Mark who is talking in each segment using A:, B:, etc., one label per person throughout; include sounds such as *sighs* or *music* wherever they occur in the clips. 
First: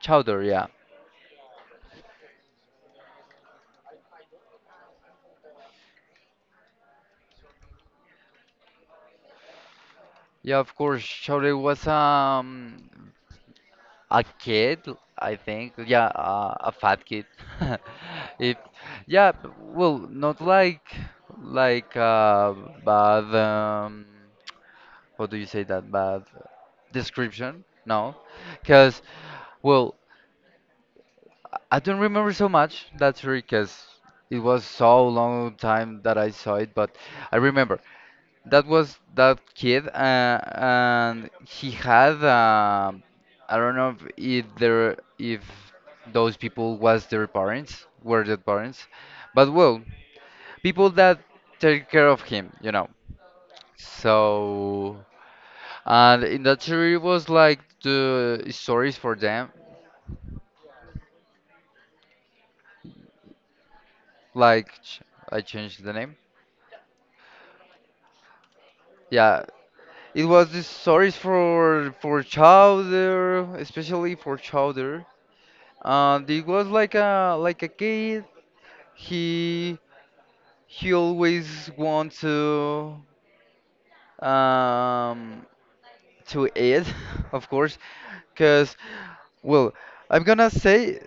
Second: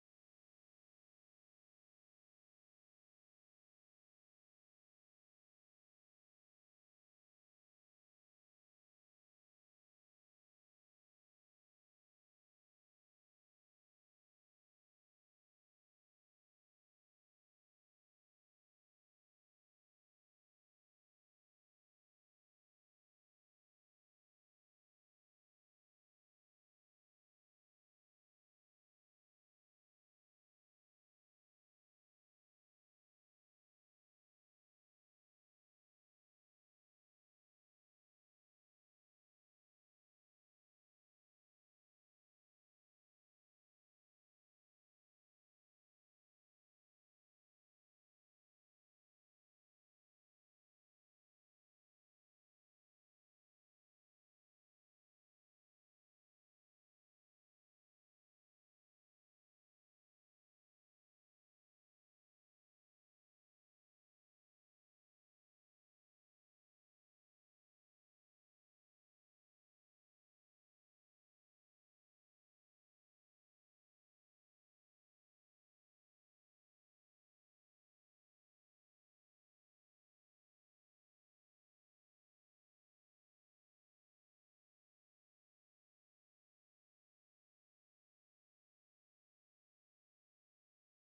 A: Chowder, yeah. Yeah, of course. Chowder was a kid, I think. Yeah, a fat kid. *laughs* If yeah, well, not like like uh bad what do you say that bad description? No. 'Cause well, I don't remember so much that series because it was so long time that I saw it, but I remember that was that kid, and he had I don't know if those people was their parents, were their parents, but well, people that take care of him. So and in that series was like the stories for them, like I changed the name. Yeah, it was the stories for Chowder, especially for Chowder. And it was like a kid. He he always wants um to eat, *laughs* of course, because well, I'm gonna say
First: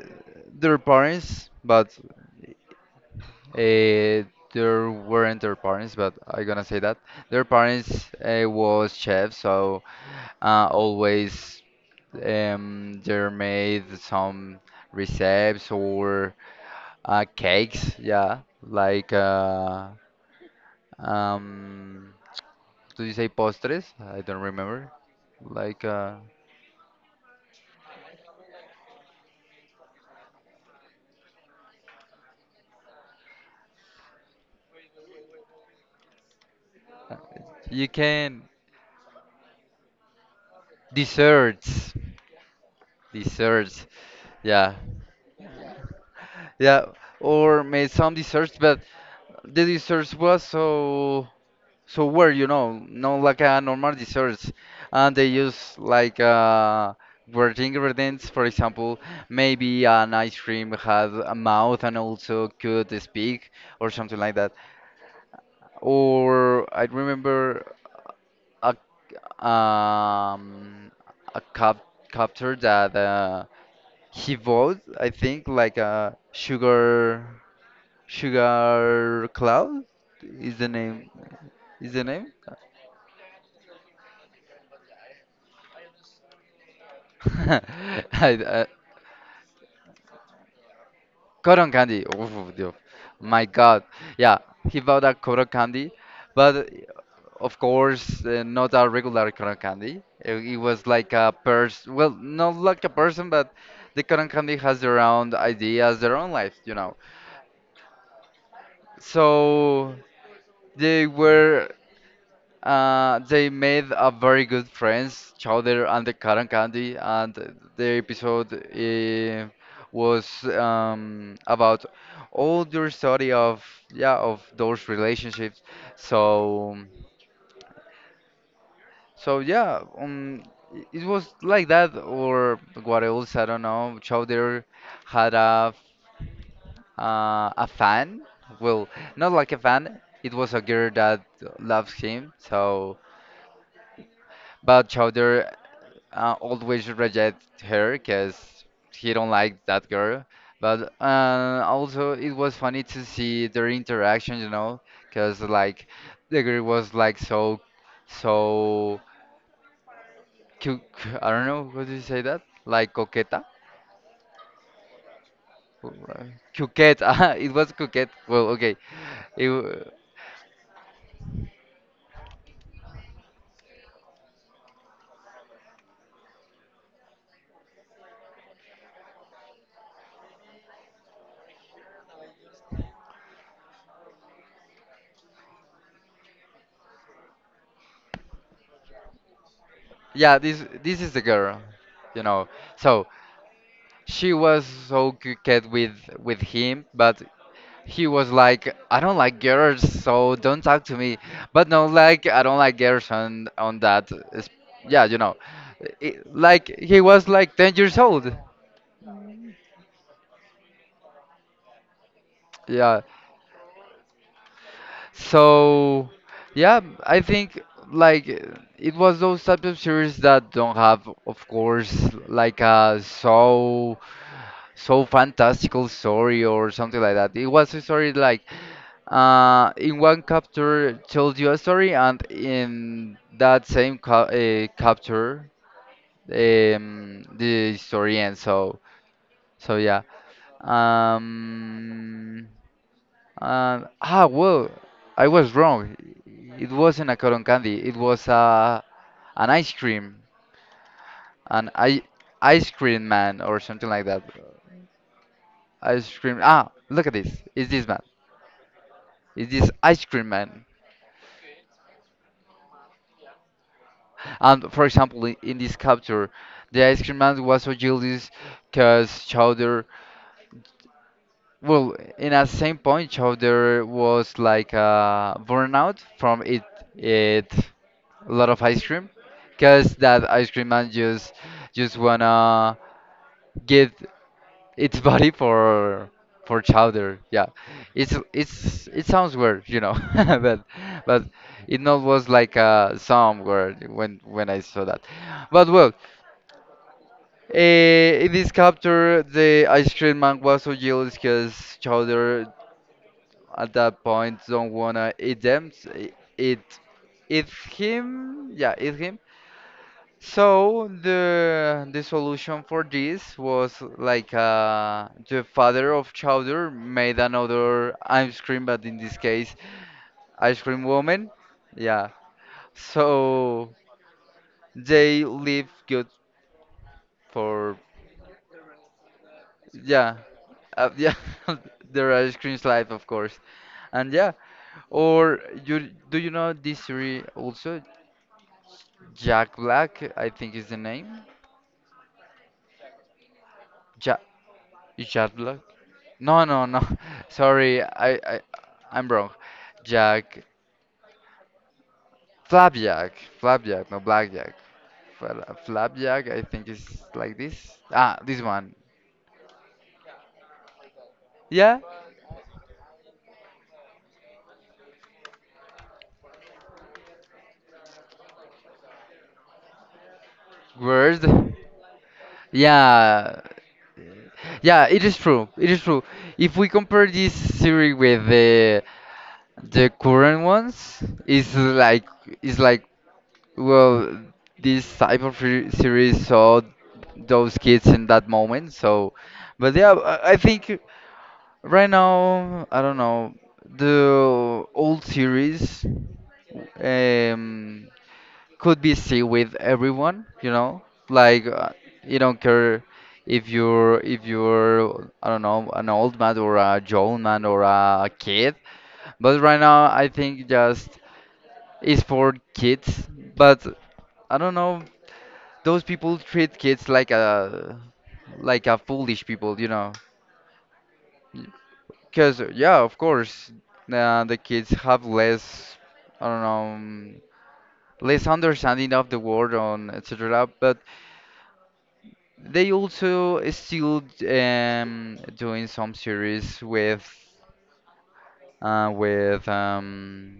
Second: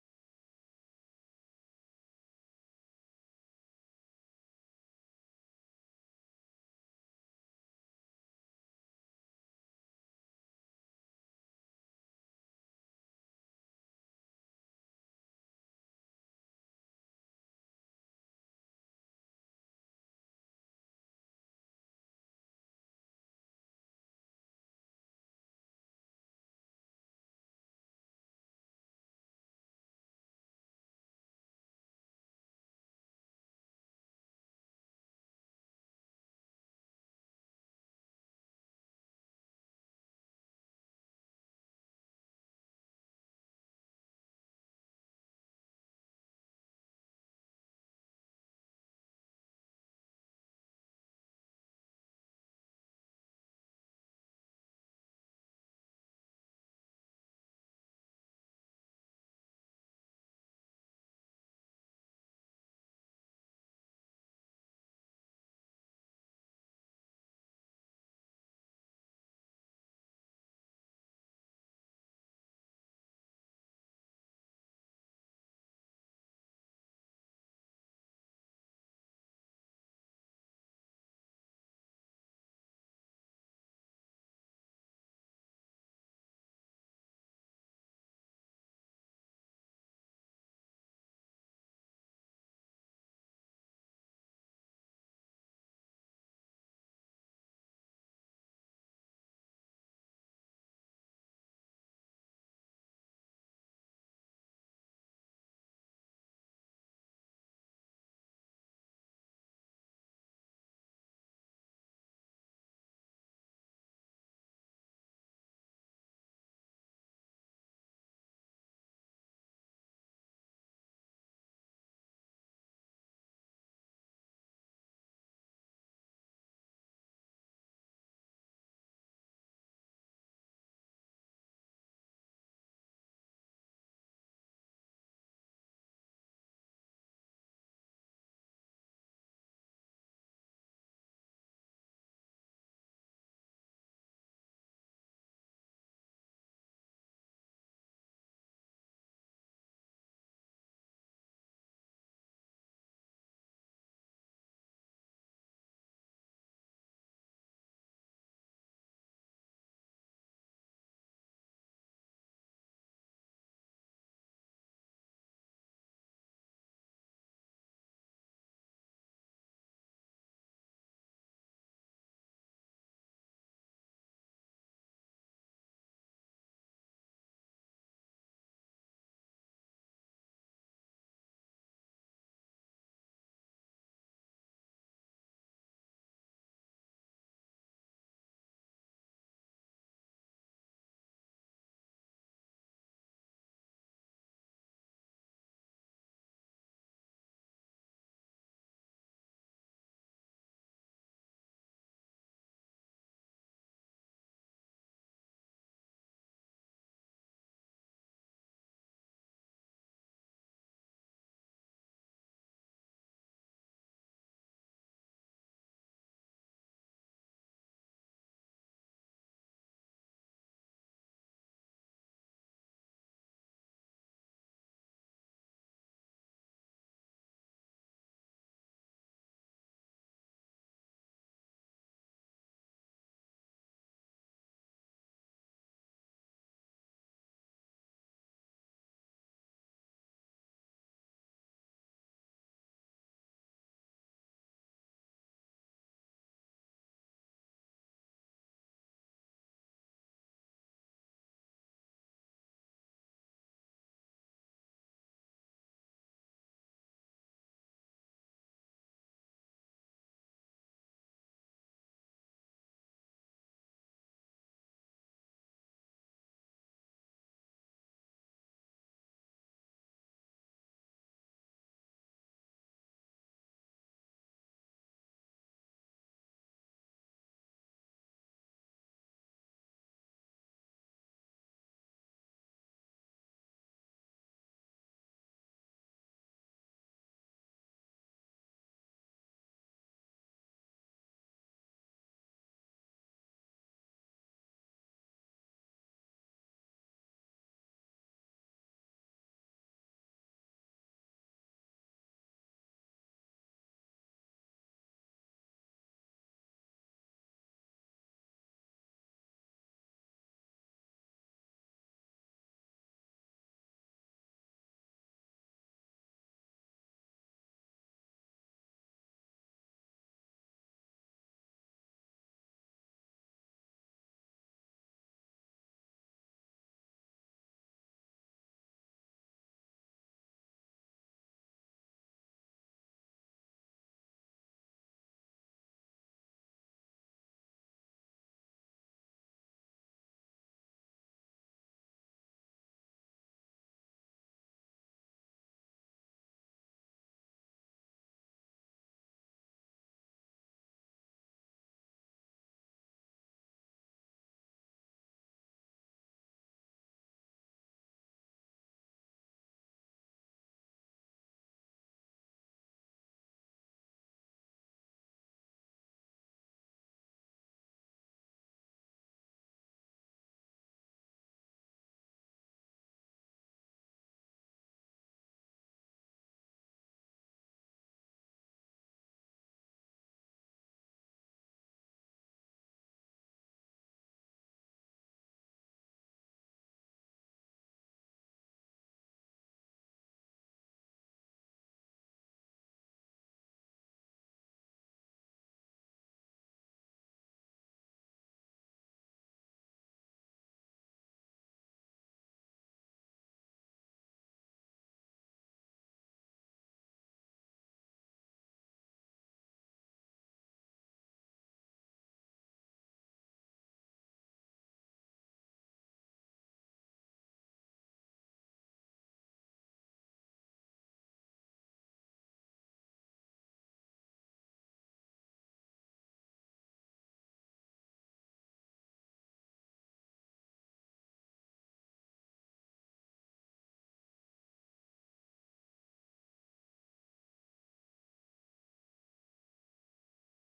A: their parents, but uh, there weren't their parents, but I'm gonna say that their parents was chefs, so always, they made some recipes or cakes, yeah, like um, do you say postres? I don't remember. Like you can desserts, desserts, yeah, yeah, or made some desserts, but the desserts was so where no like a normal desserts, and they use like weird ingredients. For example, maybe an ice cream has a mouth and also could speak or something like that. Or I remember a um a copter that he bought. I think like a sugar cloud is the name. Is the name? *laughs* I, Cotton candy. Oh, dude. My God. Yeah, he bought a cotton candy, but of course, not a regular cotton candy. It was like a person, well, not like a person, but the cotton candy has their own ideas, their own life. So they were they made a very good friends, Chowder and the Cotton Candy, and the episode was about all your story of yeah of those relationships. So so yeah, it was like that or what else? I don't know. Chowder had a fan. Well, not like a fan. It was a girl that loves him. So, but Chowder always reject her because he don't like that girl. But also it was funny to see their interaction, because like the girl was like so I don't know how do you say that? Like coqueta, coqueta. *laughs* It was coquette. Well, okay. It, w- yeah, this is the girl, you know. So she was so coquette with him, but he was like, I don't like girls, so don't talk to me. But no, like I don't like girls on that. Yeah, like he was like 10 years old. Yeah. So yeah, I think like it was those types of series that don't have, of course, like a so fantastical story or something like that. It was a story like in one capture tells you a story, and in that same ca capture, the story ends. So yeah. Um, and well, I was wrong. It wasn't a cotton candy. It was an ice cream, an I ice cream man or something like that. Ice cream. Look at this. Is this man? Is this ice cream man? And for example, in this capture, the ice cream man was so jealous because Chowder, well, in a same point, Chowder was like burnout from it a lot of ice cream, because that ice cream man just wanna get its *laughs* body for Chowder. Yeah, it sounds weird, *laughs* but it not was like some word when I saw that. But well, in this capture, the ice cream man was so jealous because Chowder at that point don't wanna eat them. It, it's him, yeah, it's him. So the solution for this was like the father of Chowder made another ice cream, but in this case, ice cream woman. Yeah. So they live good for yeah, uh, yeah, *laughs* their ice cream's life, of course. And yeah, or you do you know this series also? Jack Black, I think is the name. Jack Jack Black? No, no, no. *laughs* Sorry, I'm wrong. Jack Flapjack, Flapjack, no Blackjack. Flapjack, I think is like this. This one. Yeah, word. Yeah, yeah, it is true. It is true. If we compare this series with the current ones, it's like it's like well, this type of series saw those kids in that moment. So, but yeah, I think right now, I don't know, the old series um, could be seen with everyone, you know? Like, you don't care if you're I don't know an old man or a young man or a kid. But right now, I think just is for kids. But I don't know. Those people treat kids like a foolish people. Because yeah, of course, the kids have less, I don't know, less understanding of the world on etc. But they also still doing some series uh, with um,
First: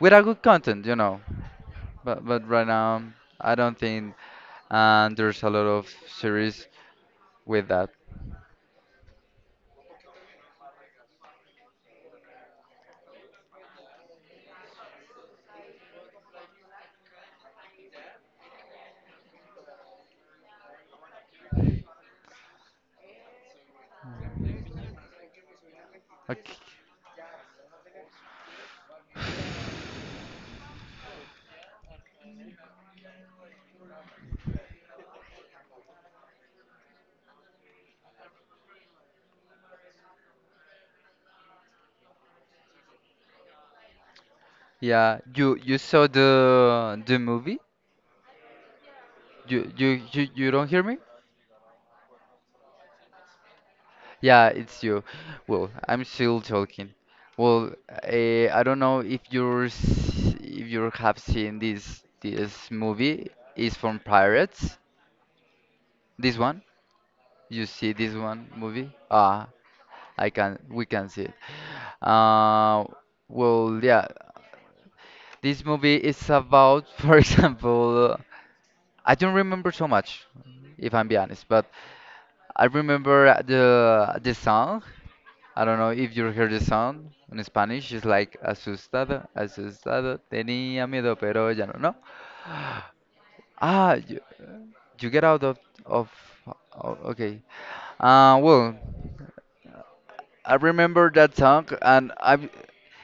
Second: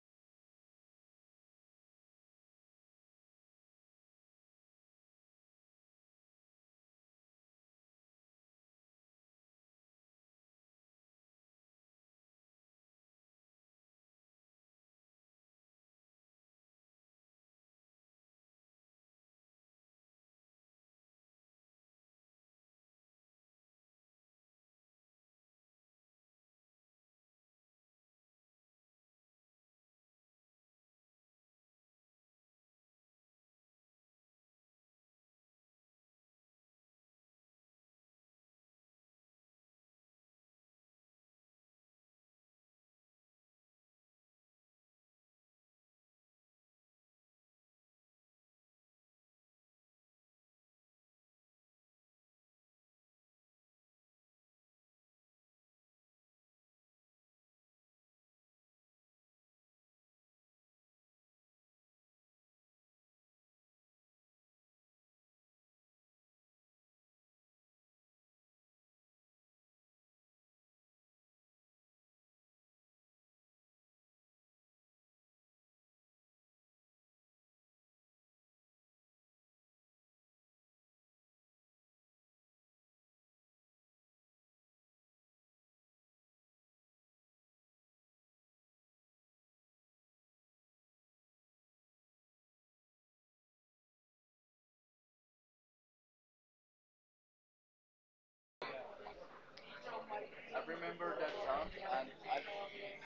A: with a good content. But right now, I don't think there's a lot of series with that. Okay. Yeah, you saw the movie? You don't hear me? Yeah, it's you. Well, I'm still talking. Well, I don't know if you have seen this movie. It's from Pirates. This one? You see this one movie? I can we can see it. Uh, well, yeah. This movie is about, *laughs* for example, I don't remember so much, if I'm be honest, but. I remember the song. I don't know if you heard the song in Spanish. It's like asustado, asustado, tenía miedo, pero ya no. No. Ah, you, you get out of. Oh, okay. Well, I remember that song, and I,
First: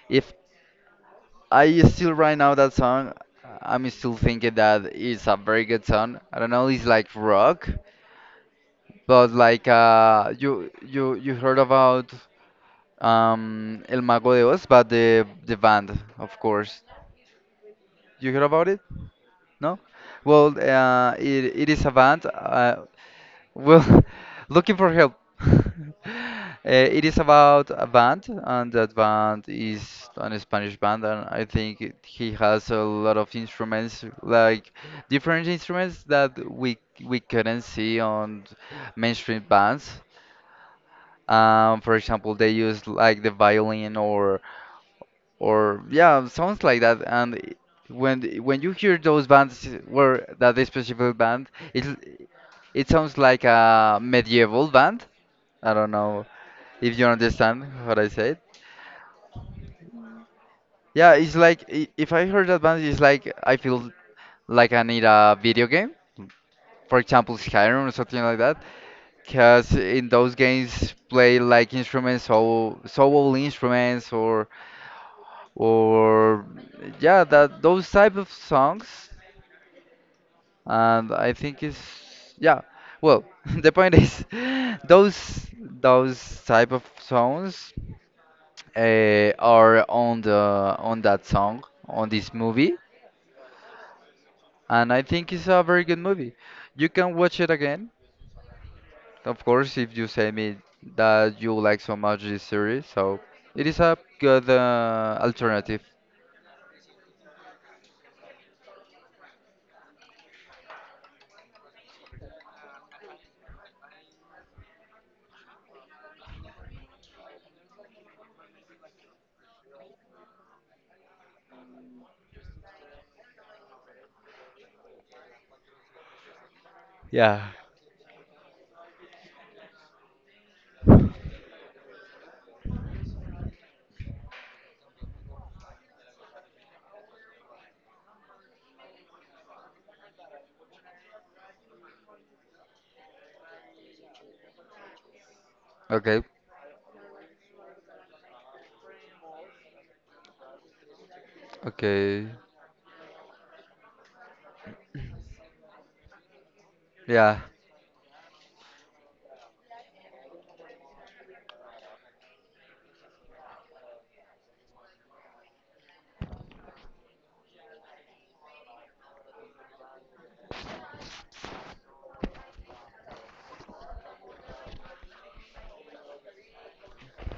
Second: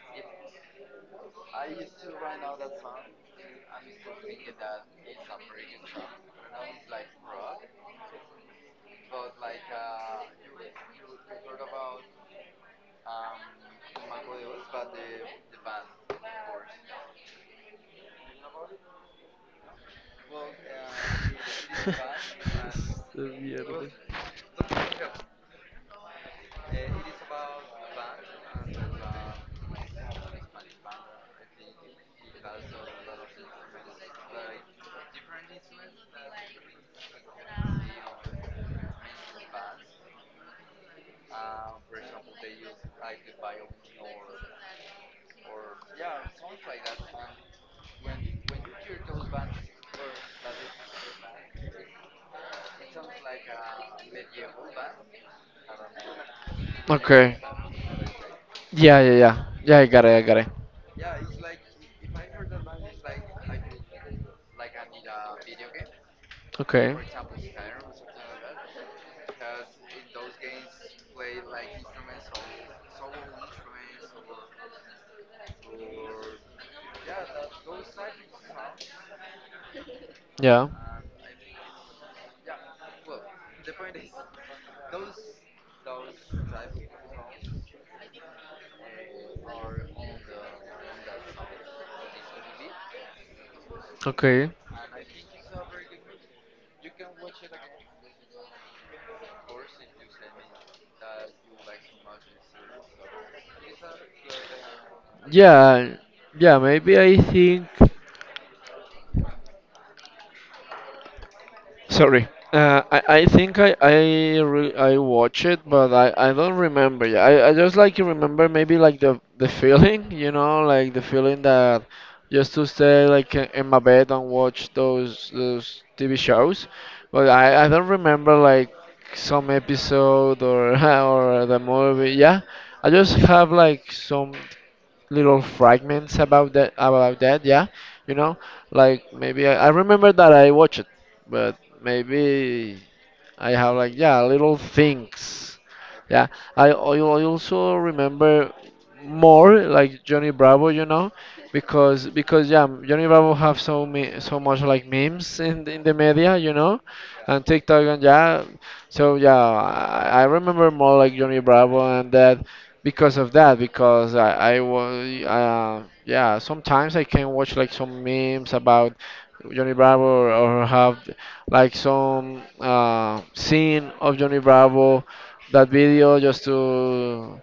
A: if I still right now that song, I'm still thinking that it's a very good song. I don't know. It's like rock, but like you heard about. El Mago de Oz, but the band, of course. You heard about it? No?
B: *laughs*
A: Well, it is a band. Uh,
B: Se pierde.
A: well, *laughs* looking for help. *laughs* It is about a band, and that band is an Spanish band, and I think he has a lot of instruments, like different instruments that we couldn't see on mainstream bands. For example, they use like the violin or yeah, sounds like that. And when you hear those bands where that this specific band, it it sounds like a medieval band. I don't know if you
B: Okay.
A: understand what I said.
B: Yeah, yeah, yeah. Yeah, I got it, I got it.
A: Yeah, it's like if I heard that band, it's like I feel like I need a video game,
B: Okay.
A: for example, Skyrim or something like that. Because in those games, play like instruments, so soul instruments, or yeah, that those type of songs
B: Yeah.
A: and I think it's yeah. Well, *laughs* the point is, *laughs* those type of songs are on that song on this movie,
B: Okay.
A: and I think it's a very good movie. You can watch it again, of course, if you say me that you like so much this series. So it is a good alternative.
B: Yeah. Yeah, maybe I think. Sorry. I think I watch it, but I don't remember. I just like remember maybe like the feeling, *laughs* you know, like the feeling that just to stay like in my bed and watch those TV shows. But
A: Yeah.
B: I don't remember like some episode or *laughs* or the movie. Yeah, I just have like some little fragments about that yeah you know like maybe I remember that I watched it but maybe I have like yeah little things.
A: Okay,
B: Yeah, I also remember more like Johnny Bravo, you know, because
A: okay,
B: because yeah Johnny Bravo have so me so much like memes in the media, you know,
A: yeah,
B: and TikTok and yeah. So yeah, I remember more like Johnny Bravo and that because of that because I was yeah sometimes I can watch like some memes about Johnny Bravo or have like some scene of Johnny Bravo, that video just to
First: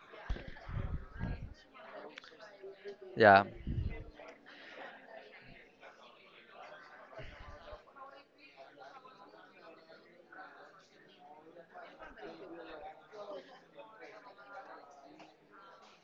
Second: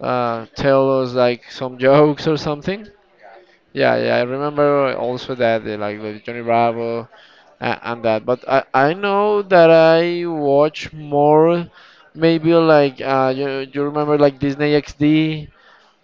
B: tell us like some jokes or something.
A: yeah.
B: Yeah, yeah, I remember also that like the Johnny Bravo and that. But I know that I watch more, maybe like you remember like Disney XD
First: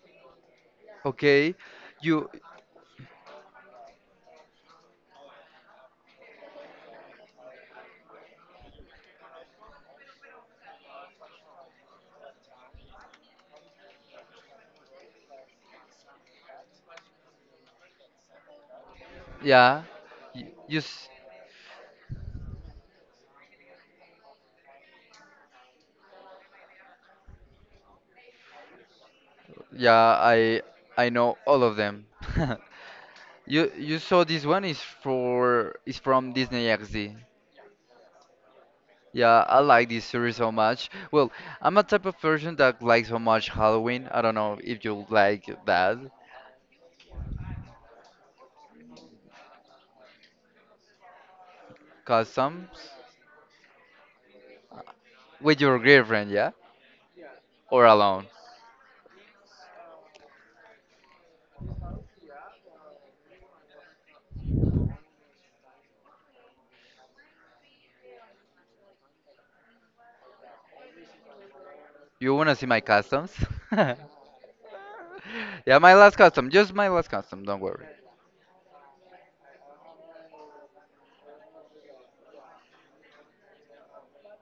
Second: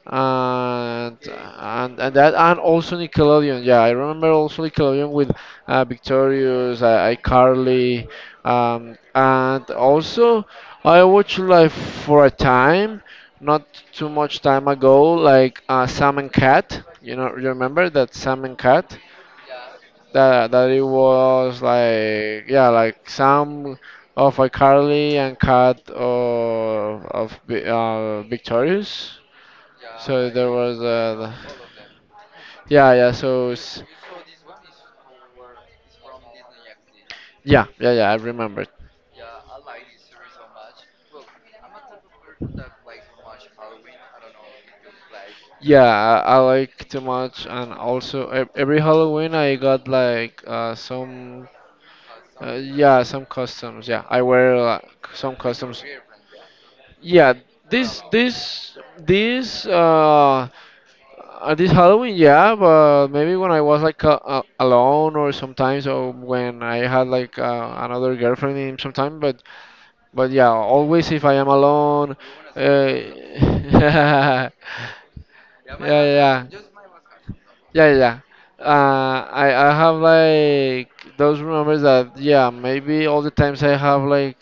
B: and
A: Okay,
B: and and
A: you,
B: that and also Nickelodeon. Yeah, I remember also Nickelodeon with Victorious, iCarly, and also I watched like for a time, not too much time ago, like Sam and Cat. You know, you remember that Sam and Cat?
A: yeah, you,
B: That
A: you
B: it
A: s-
B: was like yeah, like Sam of iCarly and Cat of Victorious.
A: yeah,
B: So there
A: I
B: was
A: I
B: the,
A: know all of them. *laughs*
B: yeah, yeah. So
A: You you saw this one is from Disney XD.
B: yeah, yeah, yeah. I remembered.
A: Yeah, I like this series so much. Well, I'm a type of person that likes so much Halloween. I don't know if you like
B: Yeah,
A: that
B: I like too much, and also every Halloween I got like some uh,
A: customs
B: yeah some costumes. Yeah, I wear like, some
A: with your
B: costumes.
A: girlfriend, yeah,
B: Yeah.
A: or
B: this
A: alone.
B: this this uh Uh, this Halloween, yeah, but maybe when I was like alone or sometimes, or when I had like another girlfriend in sometime. But yeah, always if I am alone.
A: You wanna see my
B: Uh, *laughs*
A: customs? *laughs*
B: yeah,
A: Yeah, my last
B: yeah,
A: custom,
B: yeah,
A: just my last custom. Don't worry.
B: yeah. I have like those remembers that yeah maybe all the times I have like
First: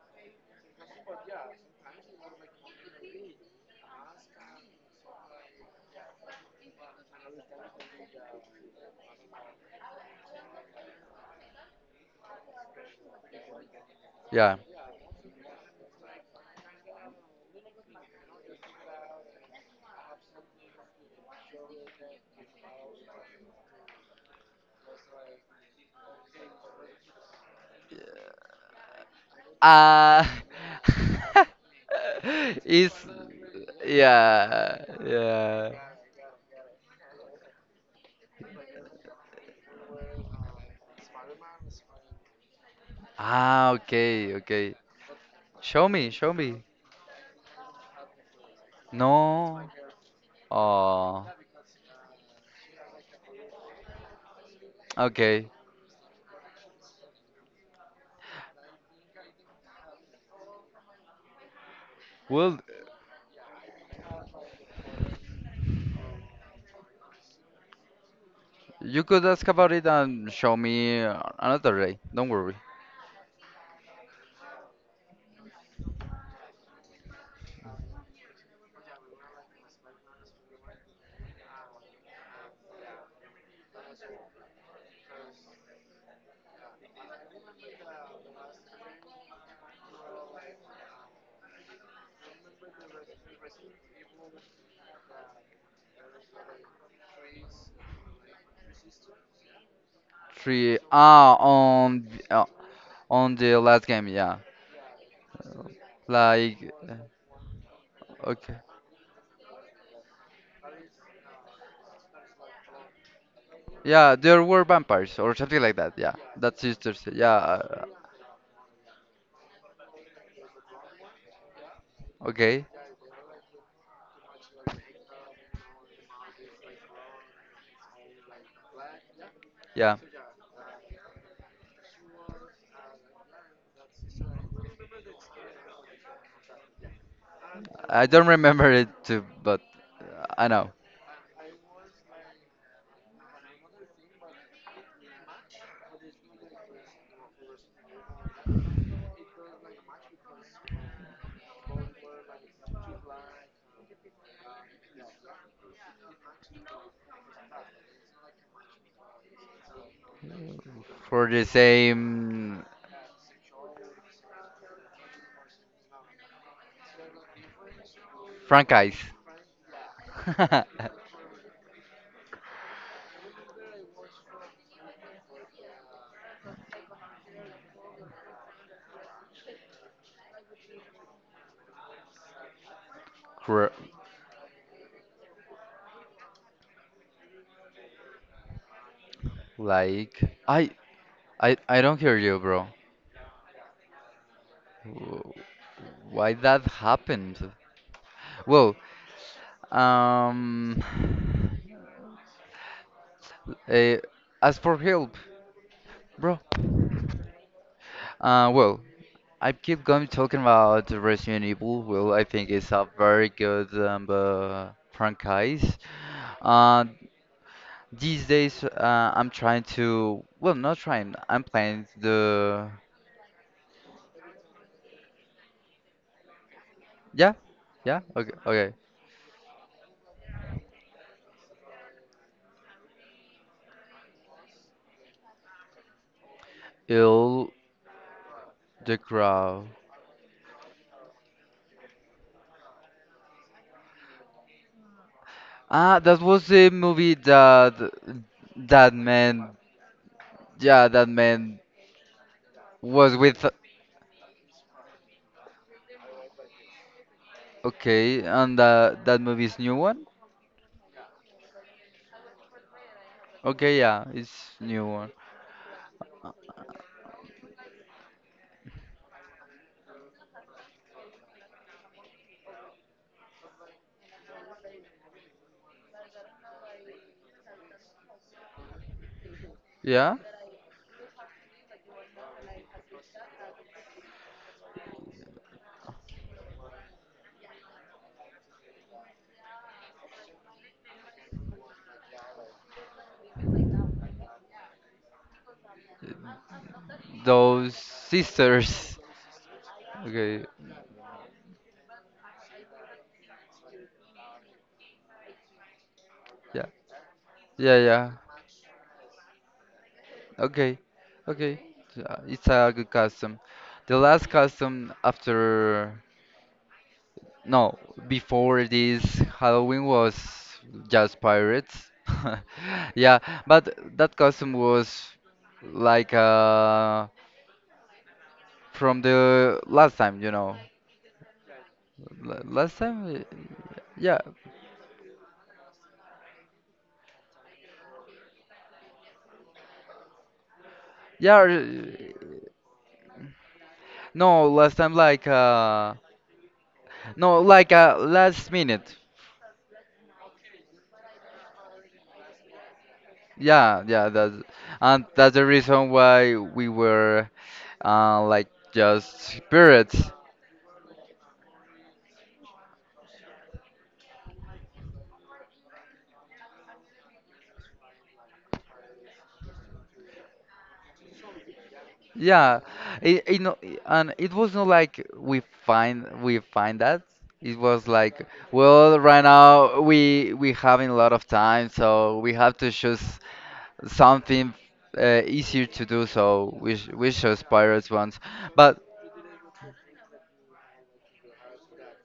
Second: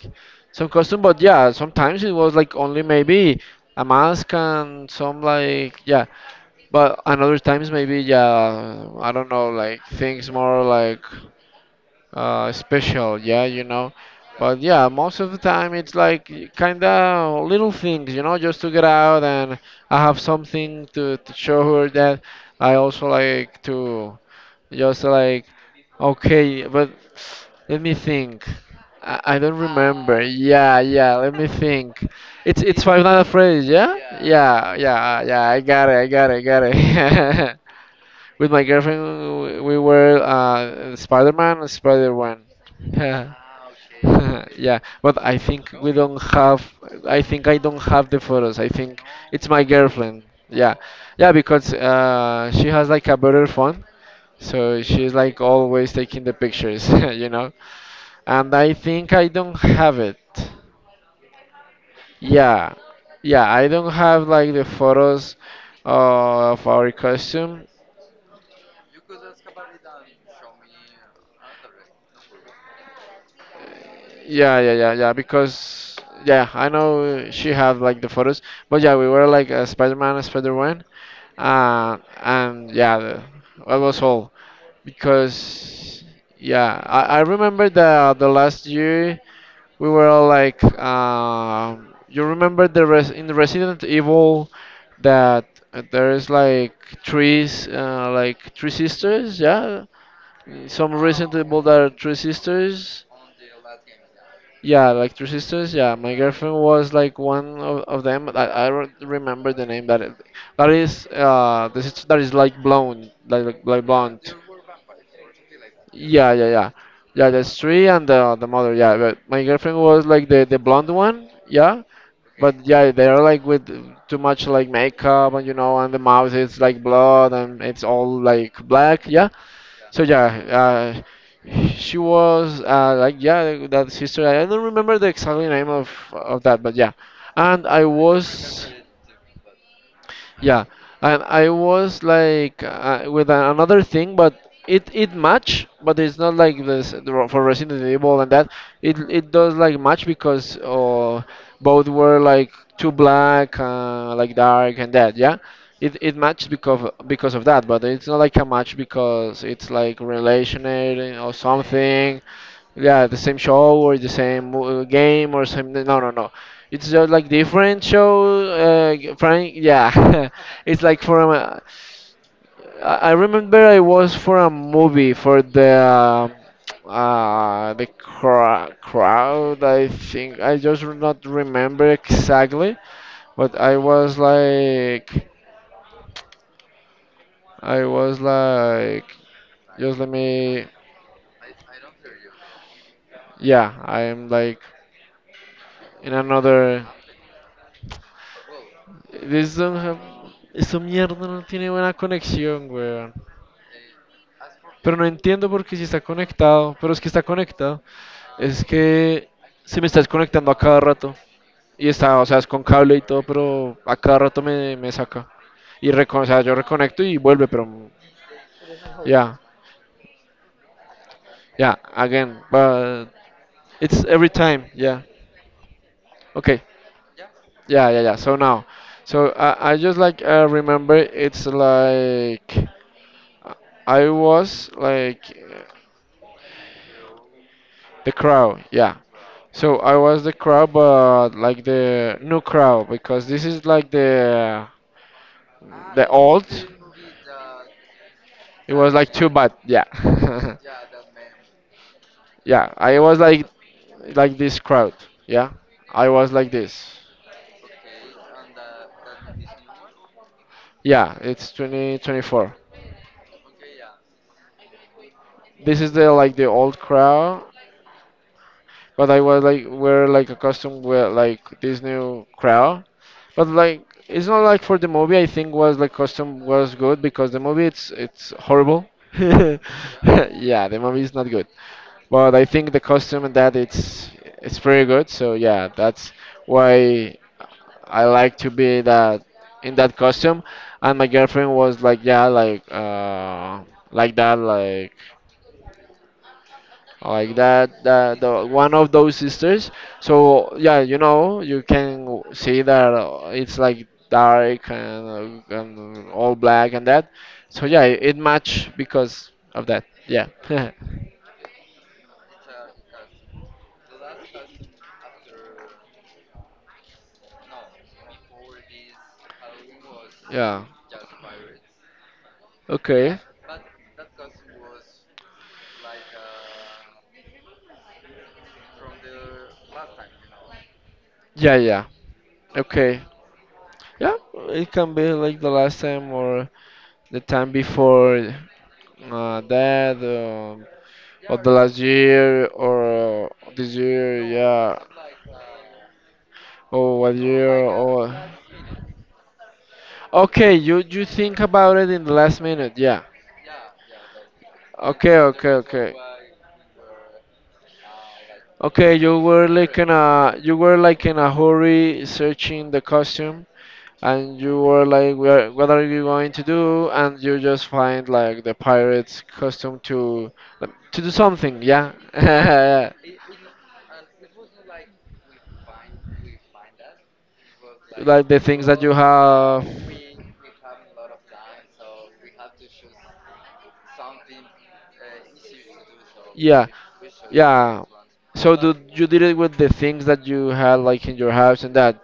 B: some costume, but yeah sometimes it was like only maybe a mask and some like yeah. But and other times maybe yeah, I don't know, like things more like special, yeah.
A: Yeah.
B: But yeah, most of the time it's like kinda little things, you know, just to get out and I have something to show her that I also like to. Just like, okay, but let me think. I don't remember.
A: Uh
B: Yeah, yeah. Let me think. It's
A: *laughs*
B: it's
A: is
B: Five Nights at Freddy's. Yeah, yeah,
A: yeah
B: yeah, yeah. I
A: yeah
B: got it. I got it. I got it. *laughs* With my girlfriend, we were Spider-Man and Spider-Man. Yeah.
A: Okay,
B: *laughs*
A: okay.
B: Yeah, but I think
A: Show
B: we
A: me,
B: don't
A: show me.
B: have. I think I don't have the photos. I think it's my
A: No.
B: girlfriend. Yeah,
A: Oh,
B: yeah, because she has like a better phone, so she's like
A: okay.
B: always taking the pictures, *laughs* you know? And I think I don't have it.
A: Well,
B: Yeah. Yeah, I don't have like the photos of our costume.
A: you could ask about it and show me another day. Don't worry.
B: Yeah, yeah, yeah, yeah, because yeah, I know she have like the photos, but yeah, we were like a Spider-Man, and yeah, that was all because yeah, I remember the last year we were all like, you remember the res in the Resident Evil that there is like trees, like three sisters, yeah. In
A: Three.
B: some Resident Evil that are
A: On
B: three
A: uh,
B: sisters.
A: on the last game, yeah.
B: Yeah, like three sisters. Yeah, my girlfriend
A: Like,
B: was like one of them.
A: okay.
B: I don't remember the name but that is the sister that is like blonde, like
A: Yeah,
B: blonde.
A: there were vampires or something like that. Yeah,
B: Yeah, yeah,
A: that's
B: yeah,
A: sisters.
B: yeah.
A: Yeah.
B: There's three and the mother. Yeah, but my girlfriend was like the blonde one. Yeah, but
A: Okay.
B: yeah, they're like with too much like makeup and you know, and the mouth is like blood and it's all like black. Yeah.
A: Yeah.
B: So yeah, she was like yeah, that sister. I don't remember the exact name of that, but yeah, and I
A: I don't
B: was.
A: remember it too, but I
B: Yeah,
A: know
B: and I was like with another thing, but it match, but it's not like for Resident Evil and that. It does like match because both were like too black, like dark and that. Yeah, it matched because of that, but it's not like a match because it's like relationated
A: for
B: or
A: the
B: something
A: same
B: yeah the same show or the same game or same no no no it's just like different show
A: franchise.
B: frank yeah *laughs* it's like
A: *laughs*
B: for a, I remember I was for a movie for the crowd I think I just do not remember exactly but
A: Cr-
B: I was like i was like just let
A: Like,
B: me
A: I, I don't hear you, bro.
B: yeah I'm like
A: W-
B: in
A: Why that
B: another
A: happened? Well,
B: Esa,
A: um,
B: mierda no tiene buena conexión, weón.
A: *sighs* eh, as for
B: Pero no
A: help,
B: entiendo por qué si está
A: bro.
B: conectado. Pero es que está conectado.
A: Uh,
B: Es
A: well,
B: que
A: I keep
B: se me está
A: going talking
B: desconectando a cada
A: about
B: rato.
A: Resident Evil.
B: Y
A: Well,
B: está,
A: I
B: o sea,
A: think
B: es con
A: it's a
B: cable y todo,
A: very good
B: pero a cada rato me saca.
A: franchise.
B: Y o sea, yo
A: Uh,
B: reconecto y vuelve, pero
A: these days, I'm
B: ya,
A: trying to, well, not trying. I'm
B: ya,
A: playing
B: again.
A: the,
B: But it's every time, yeah. Okay,
A: yeah,
B: yeah,
A: yeah,
B: yeah, yeah.
A: okay,
B: So now,
A: okay.
B: so I just like remember it's like I was like
A: Ill
B: The crow,
A: the
B: yeah. So I was the crow, but like the new crow because this is like the
A: Ah,
B: the
A: that was
B: old.
A: the movie that
B: It
A: that
B: was like too
A: man,
B: bad, yeah. *laughs*
A: yeah, that man
B: Yeah, I
A: was
B: was
A: with.
B: like this crowd. Yeah, I was like this.
A: Okay, and that movie's new one.
B: Yeah, it's 2024.
A: Okay, yeah, it's new one.
B: This is the like the old crowd, but I was like we're like accustomed with like this new crowd. But like, it's not like for the movie. I think was like costume was good because the movie it's horrible. *laughs* yeah,
A: Yeah,
B: the movie is not good. But I think the costume and that it's pretty good. So yeah, that's why I like to be that in that costume. And my girlfriend was like, yeah, like like that, like like
A: those
B: that that the one
A: sisters.
B: of
A: *laughs*
B: those sisters
A: Okay,
B: so yeah you know you can see that it's like dark and all
A: yeah,
B: black and that so
A: yeah,
B: yeah it,
A: yeah.
B: it match because of that yeah *laughs*
A: Okay, okay, yeah, it's a good custom. The last custom after No, before this, Halloween was
B: yeah
A: just pirates. *laughs* Yeah,
B: okay
A: but that costume was like uh from the last time, you know.
B: yeah yeah
A: L- Last
B: okay
A: time?
B: yeah
A: Yeah.
B: it can be like the last time or the time before that
A: Yeah.
B: or the last
A: uh,
B: year or this year
A: No, last
B: yeah
A: time
B: Oh, what
A: no,
B: year Oh,
A: last minute.
B: okay, you think about it in the last minute, yeah.
A: Yeah, yeah,
B: Okay,
A: that's the
B: okay,
A: reason
B: okay.
A: why we were like
B: Okay, you
A: just
B: were like in
A: pirates.
B: a you were like in a hurry searching the costume and you were like where, what are you going to do and you just find like the pirate's costume to do something, yeah.
A: Yeah,
B: *laughs*
A: it no, I- and it was not like we find that. It was like,
B: Like the things that you
A: well, right
B: have
A: now we having a lot of time, so we have to choose something easier to do. So
B: Yeah,
A: we chose
B: yeah.
A: pirates once,
B: So do
A: but
B: you did it with the things that you had like in your house and that,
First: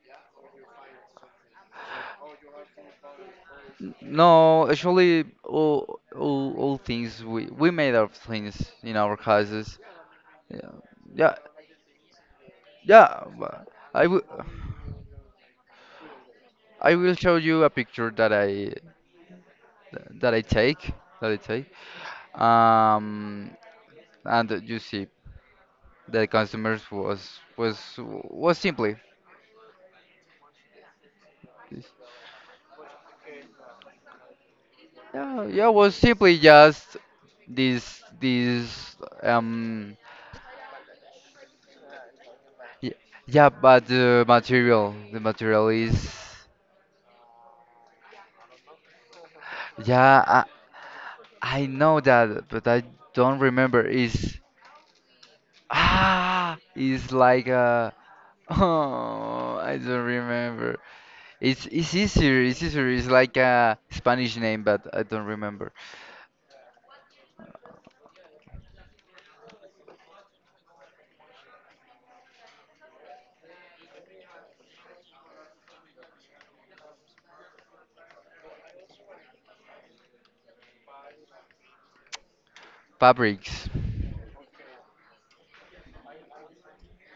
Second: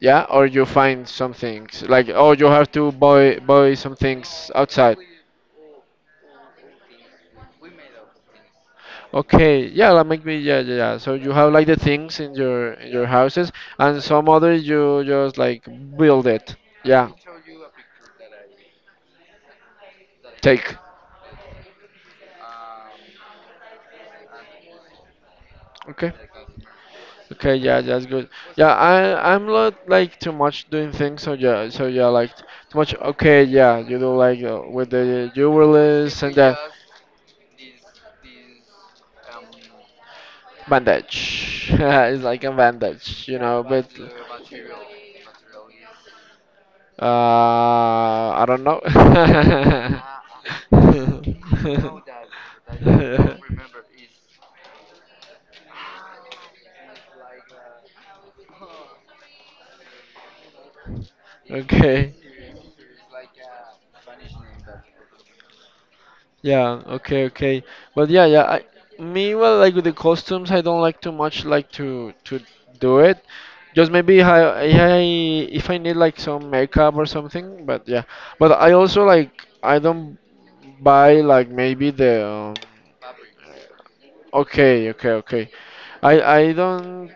B: yeah? Or you find some things like oh you have to buy some things
A: no,
B: outside.
A: actually all things we made our things in our
B: Okay,
A: houses.
B: yeah, that make me
A: Yeah,
B: yeah yeah yeah. So you
A: yeah,
B: have like the things in your
A: yeah,
B: houses
A: but
B: and
A: I will
B: some others you just like build it.
A: I
B: Yeah,
A: will show you a picture that that I
B: take.
A: take that I take um, and you see
B: Okay.
A: the customers was
B: Okay,
A: was
B: yeah, that's good.
A: was
B: Yeah,
A: simply.
B: I'm not like too much doing things, so yeah, like too much. Okay, yeah, you do like with the
A: Yeah was
B: jewelers and
A: simply
B: the
A: just this this um
B: bandage. *laughs* it's like a
A: y-
B: bandage, you
A: yeah,
B: know,
A: but
B: but
A: the material is.
B: I don't know.
A: yeah I, I know that, but I don't remember
B: *laughs*
A: is. Is like a *laughs* oh, I don't remember.
B: *laughs*
A: It's
B: okay.
A: easier. It's easier. It's like a Spanish name, but I don't remember.
B: Yeah, okay, okay. But yeah, yeah. Me, well, like with the costumes, I don't like too much like to do it. Just maybe I if I need like some makeup or something. But yeah, but I also like I don't buy like maybe the
A: Fabrics.
B: okay, okay, okay. I don't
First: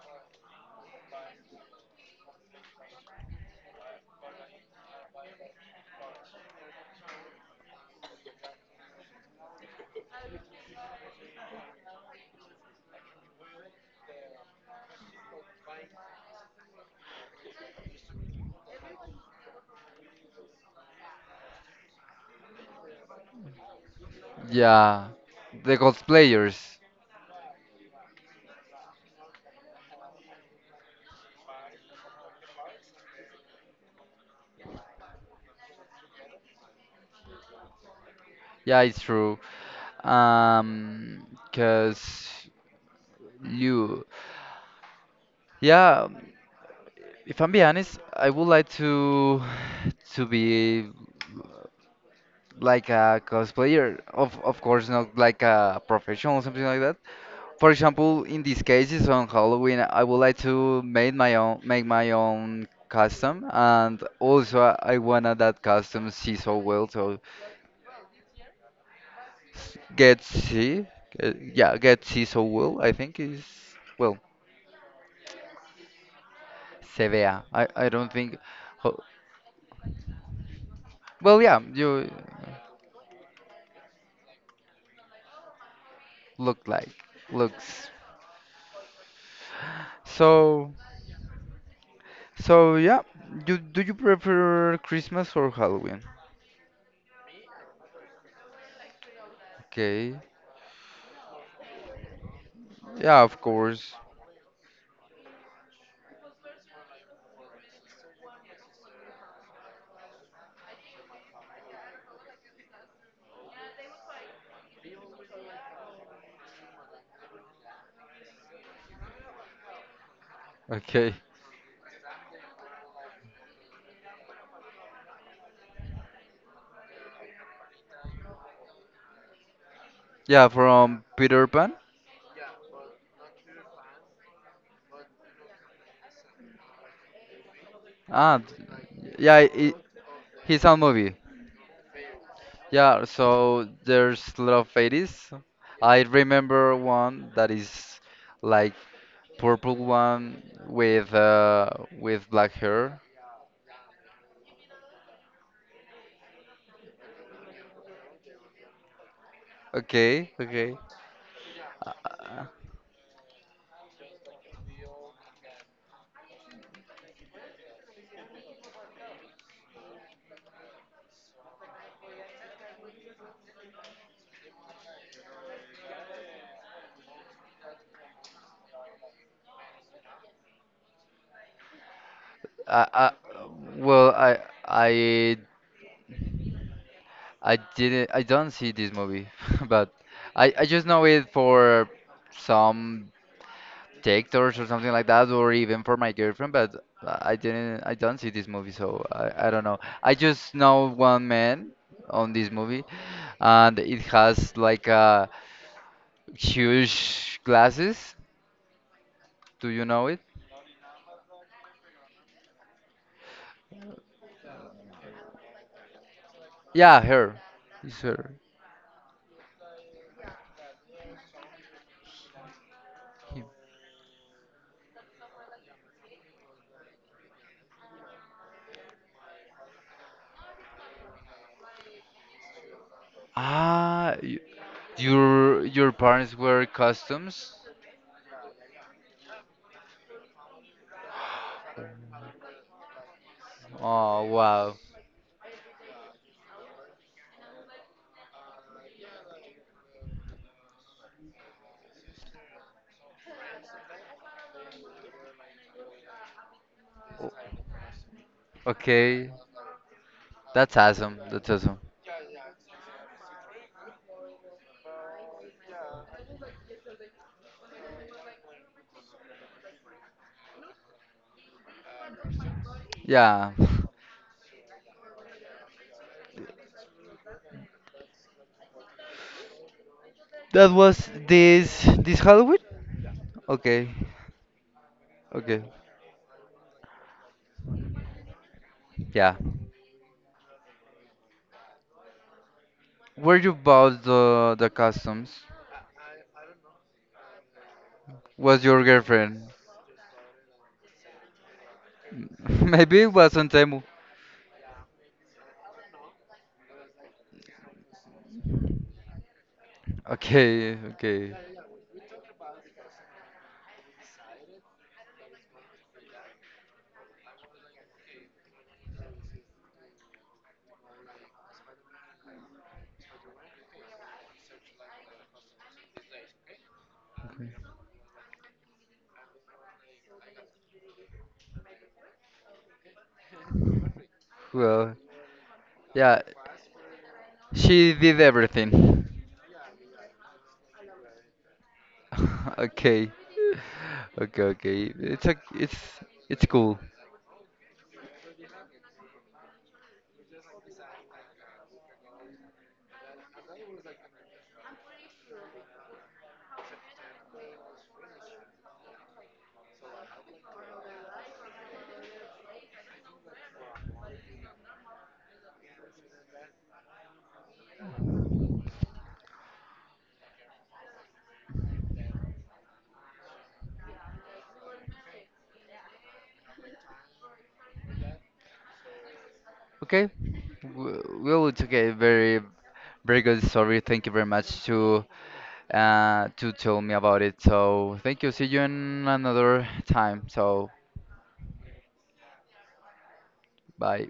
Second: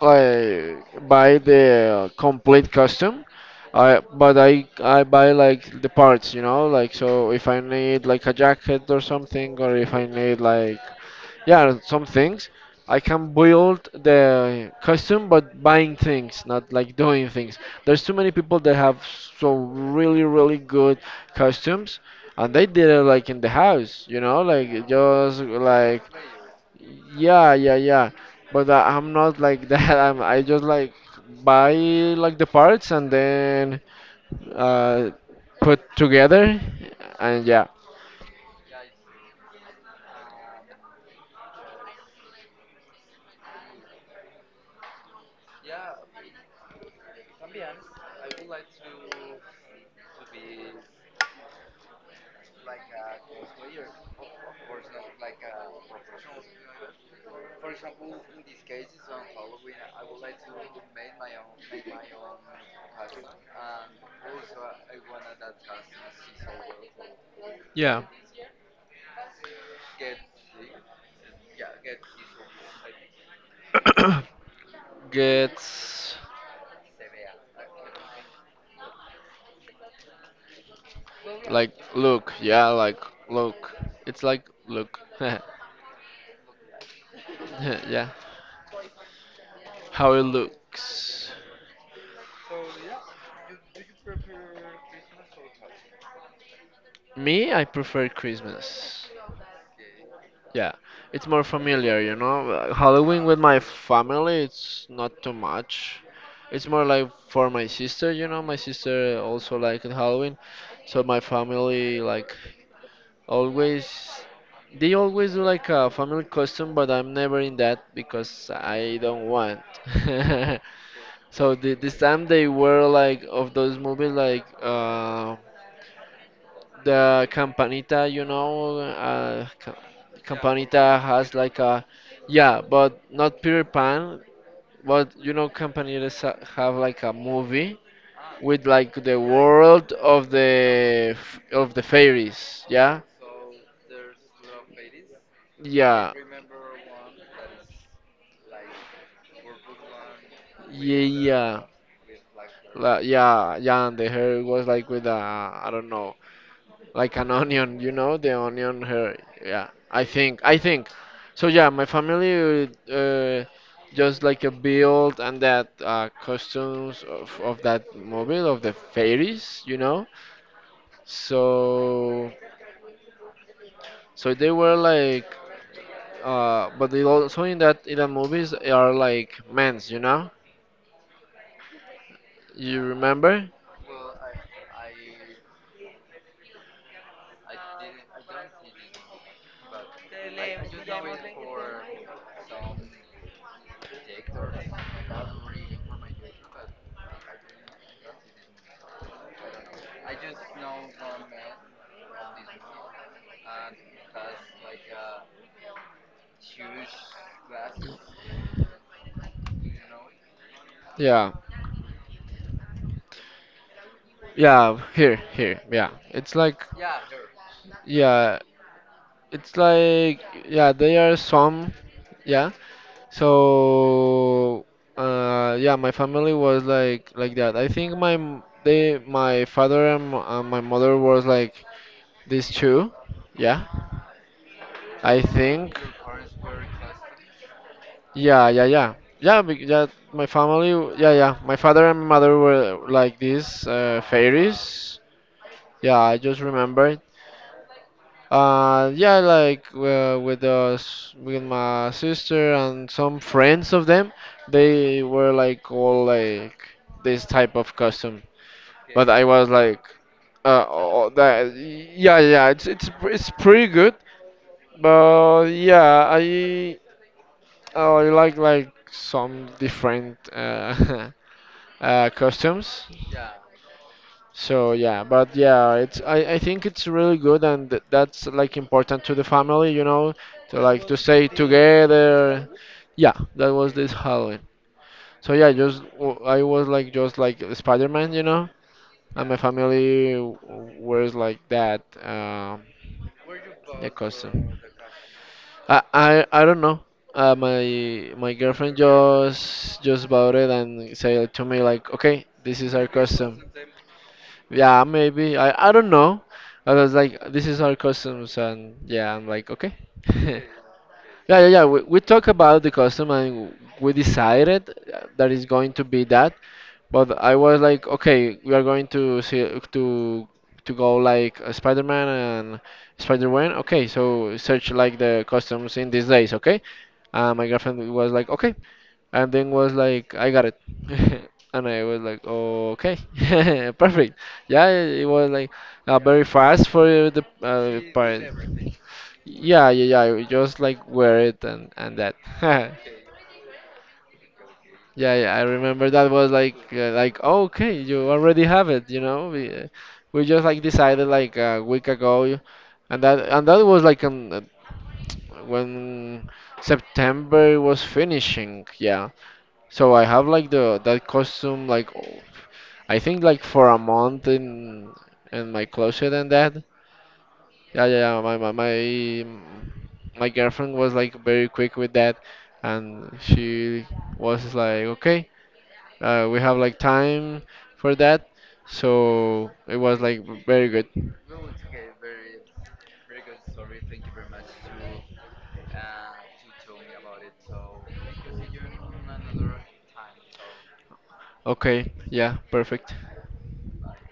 B: like buy the complete custom. I but I buy like the parts, you know, like so if I need like a jacket or something, or if I need like yeah some things, I can build the custom, but buying things, not like doing things. There's too many people that have so really good costumes and they did it like in the house, you know, like
A: Yeah,
B: just
A: the
B: like
A: cosplayers.
B: yeah, yeah, yeah. But I'm not like *laughs* that. I just like buy like the parts and then uh, put together and yeah.
A: Yeah, it's true. Um, cause you. Yeah, if I'm being honest, I would like to be like a cosplayer. Of course, not like a professional or something like that. For example, in these cases on Halloween, I would like to make my own custom, and also I wanna that custom see so well, so
B: Yeah,
A: get see, yeah, get see so well. I think is. well,
B: gets
A: Se vea. I don't think, ho- well, yeah,
B: like
A: you
B: look, yeah, like look. It's like look. *laughs*
A: look like looks.
B: Yeah, how it
A: So
B: looks.
A: so yeah, do do you prefer Christmas or Halloween?
B: Me, I prefer Christmas.
A: Okay,
B: Yeah, it's more familiar, you know.
A: yeah,
B: Halloween with
A: of
B: my
A: course.
B: family, it's not too much. It's more like for my sister, you know. My sister also liked Halloween, so my family like always. They always do like a family costume, but I'm never in that because I don't want. *laughs*
A: Okay,
B: So this time they were like of those movies like the Campanita, you know,
A: yeah,
B: Campanita
A: from
B: has
A: Peter
B: like
A: Pan.
B: a, yeah, but not Peter Pan, but you know, have like a movie
A: Ah, d-
B: with like the
A: yeah, it,
B: world of
A: he saw
B: the
A: movie.
B: of the fairies,
A: Yeah, so there's a lot of 80s. I
B: yeah,
A: remember one that is like purple one
B: yeah,
A: with
B: yeah,
A: uh with black hair.
B: yeah, and the hair was like with a, I don't know, like an onion, you know, the onion hair. Yeah,
A: Okay,
B: I
A: okay.
B: think. So yeah, my
A: Uh,
B: family just like a build and that costumes of that mobile of the fairies, you know. So so they were like, but they also in the movies are like men's, you know. You
A: I, I,
B: remember?
A: well, I I didn't I don't see this movie, *laughs* but I just know it for some detectives or something like that, or even for my girlfriend. But I didn't, I don't see this movie, so I don't know. I just know one man on this movie, and it has huge glasses. Do you know it?
B: Yeah, yeah. Here, here. Yeah, it's like.
A: Yeah, her. It's her.
B: Yeah, it's like yeah, they are some. Yeah.
A: Him.
B: So, yeah, my family was like that. I think my father and, and my mother was like these two. Yeah,
A: Ah, y-
B: I
A: your
B: think.
A: your parents wear costumes?
B: Yeah, yeah, yeah, Yeah, my family. Yeah, yeah. My father and mother were like these
A: Oh wow.
B: fairies. Yeah, I just remember. Yeah, like with us, with my sister and some friends of them, they were like all like this
A: O-
B: type of costume. But I
A: Okay,
B: was like,
A: that's awesome. That's awesome.
B: yeah, yeah, it's pretty good. But yeah, I like some different *laughs* costumes.
A: Yeah. *laughs*
B: So yeah, but yeah, it's I think it's really good and that's like important to the family, you know, to
A: That
B: like to
A: was
B: stay
A: this this
B: together.
A: Halloween?
B: Yeah, that was
A: Okay,
B: this Halloween. So yeah,
A: okay,
B: just I was like just like Spider-Man, you know, and
A: yeah.
B: wears like that
A: Where you
B: a
A: bought
B: costume.
A: the costumes?
B: I don't know. My
A: Was
B: girlfriend
A: your girlfriend?
B: just bought it and said to me like, okay, this
A: *laughs*
B: is our
A: Maybe it was
B: costume.
A: on Temu.
B: Yeah, maybe. I don't know. I was like, this is our customs, and yeah, I'm like, okay. *laughs*
A: Okay, okay.
B: Yeah. We talk about the custom and we decided that it's going to be that. But I was like, okay, we are going to see to go like Spider-Man and Spider-Man. Okay, so search like the customs in these days, okay? My girlfriend was like, okay, and then was like, I got it. *laughs* And I was like, okay, *laughs* perfect. Yeah,
A: Well,
B: it was like
A: yeah,
B: very fast for the
A: she did
B: part.
A: everything.
B: Yeah, yeah, yeah. I just like wear it and that.
A: *laughs*
B: *laughs*
A: Okay, okay, okay.
B: Yeah,
A: It's
B: yeah.
A: a,
B: I
A: it's
B: remember that was
A: it's
B: like
A: cool.
B: like, "Oh, okay, you already have it." You know, we just like decided like a week ago, and that was like when September was finishing. Yeah. So I have like the that costume I think like for a month in my closet and that. Yeah, yeah, yeah. My girlfriend was like very quick with that, and she was like, okay, we have like time for that. So it was
A: Okay.
B: like very good.
A: Well, it's okay. Very, very good story. Thank you very much to tell me about it. So thank you. See you in another time. So
B: Okay, yeah, perfect.
A: bye.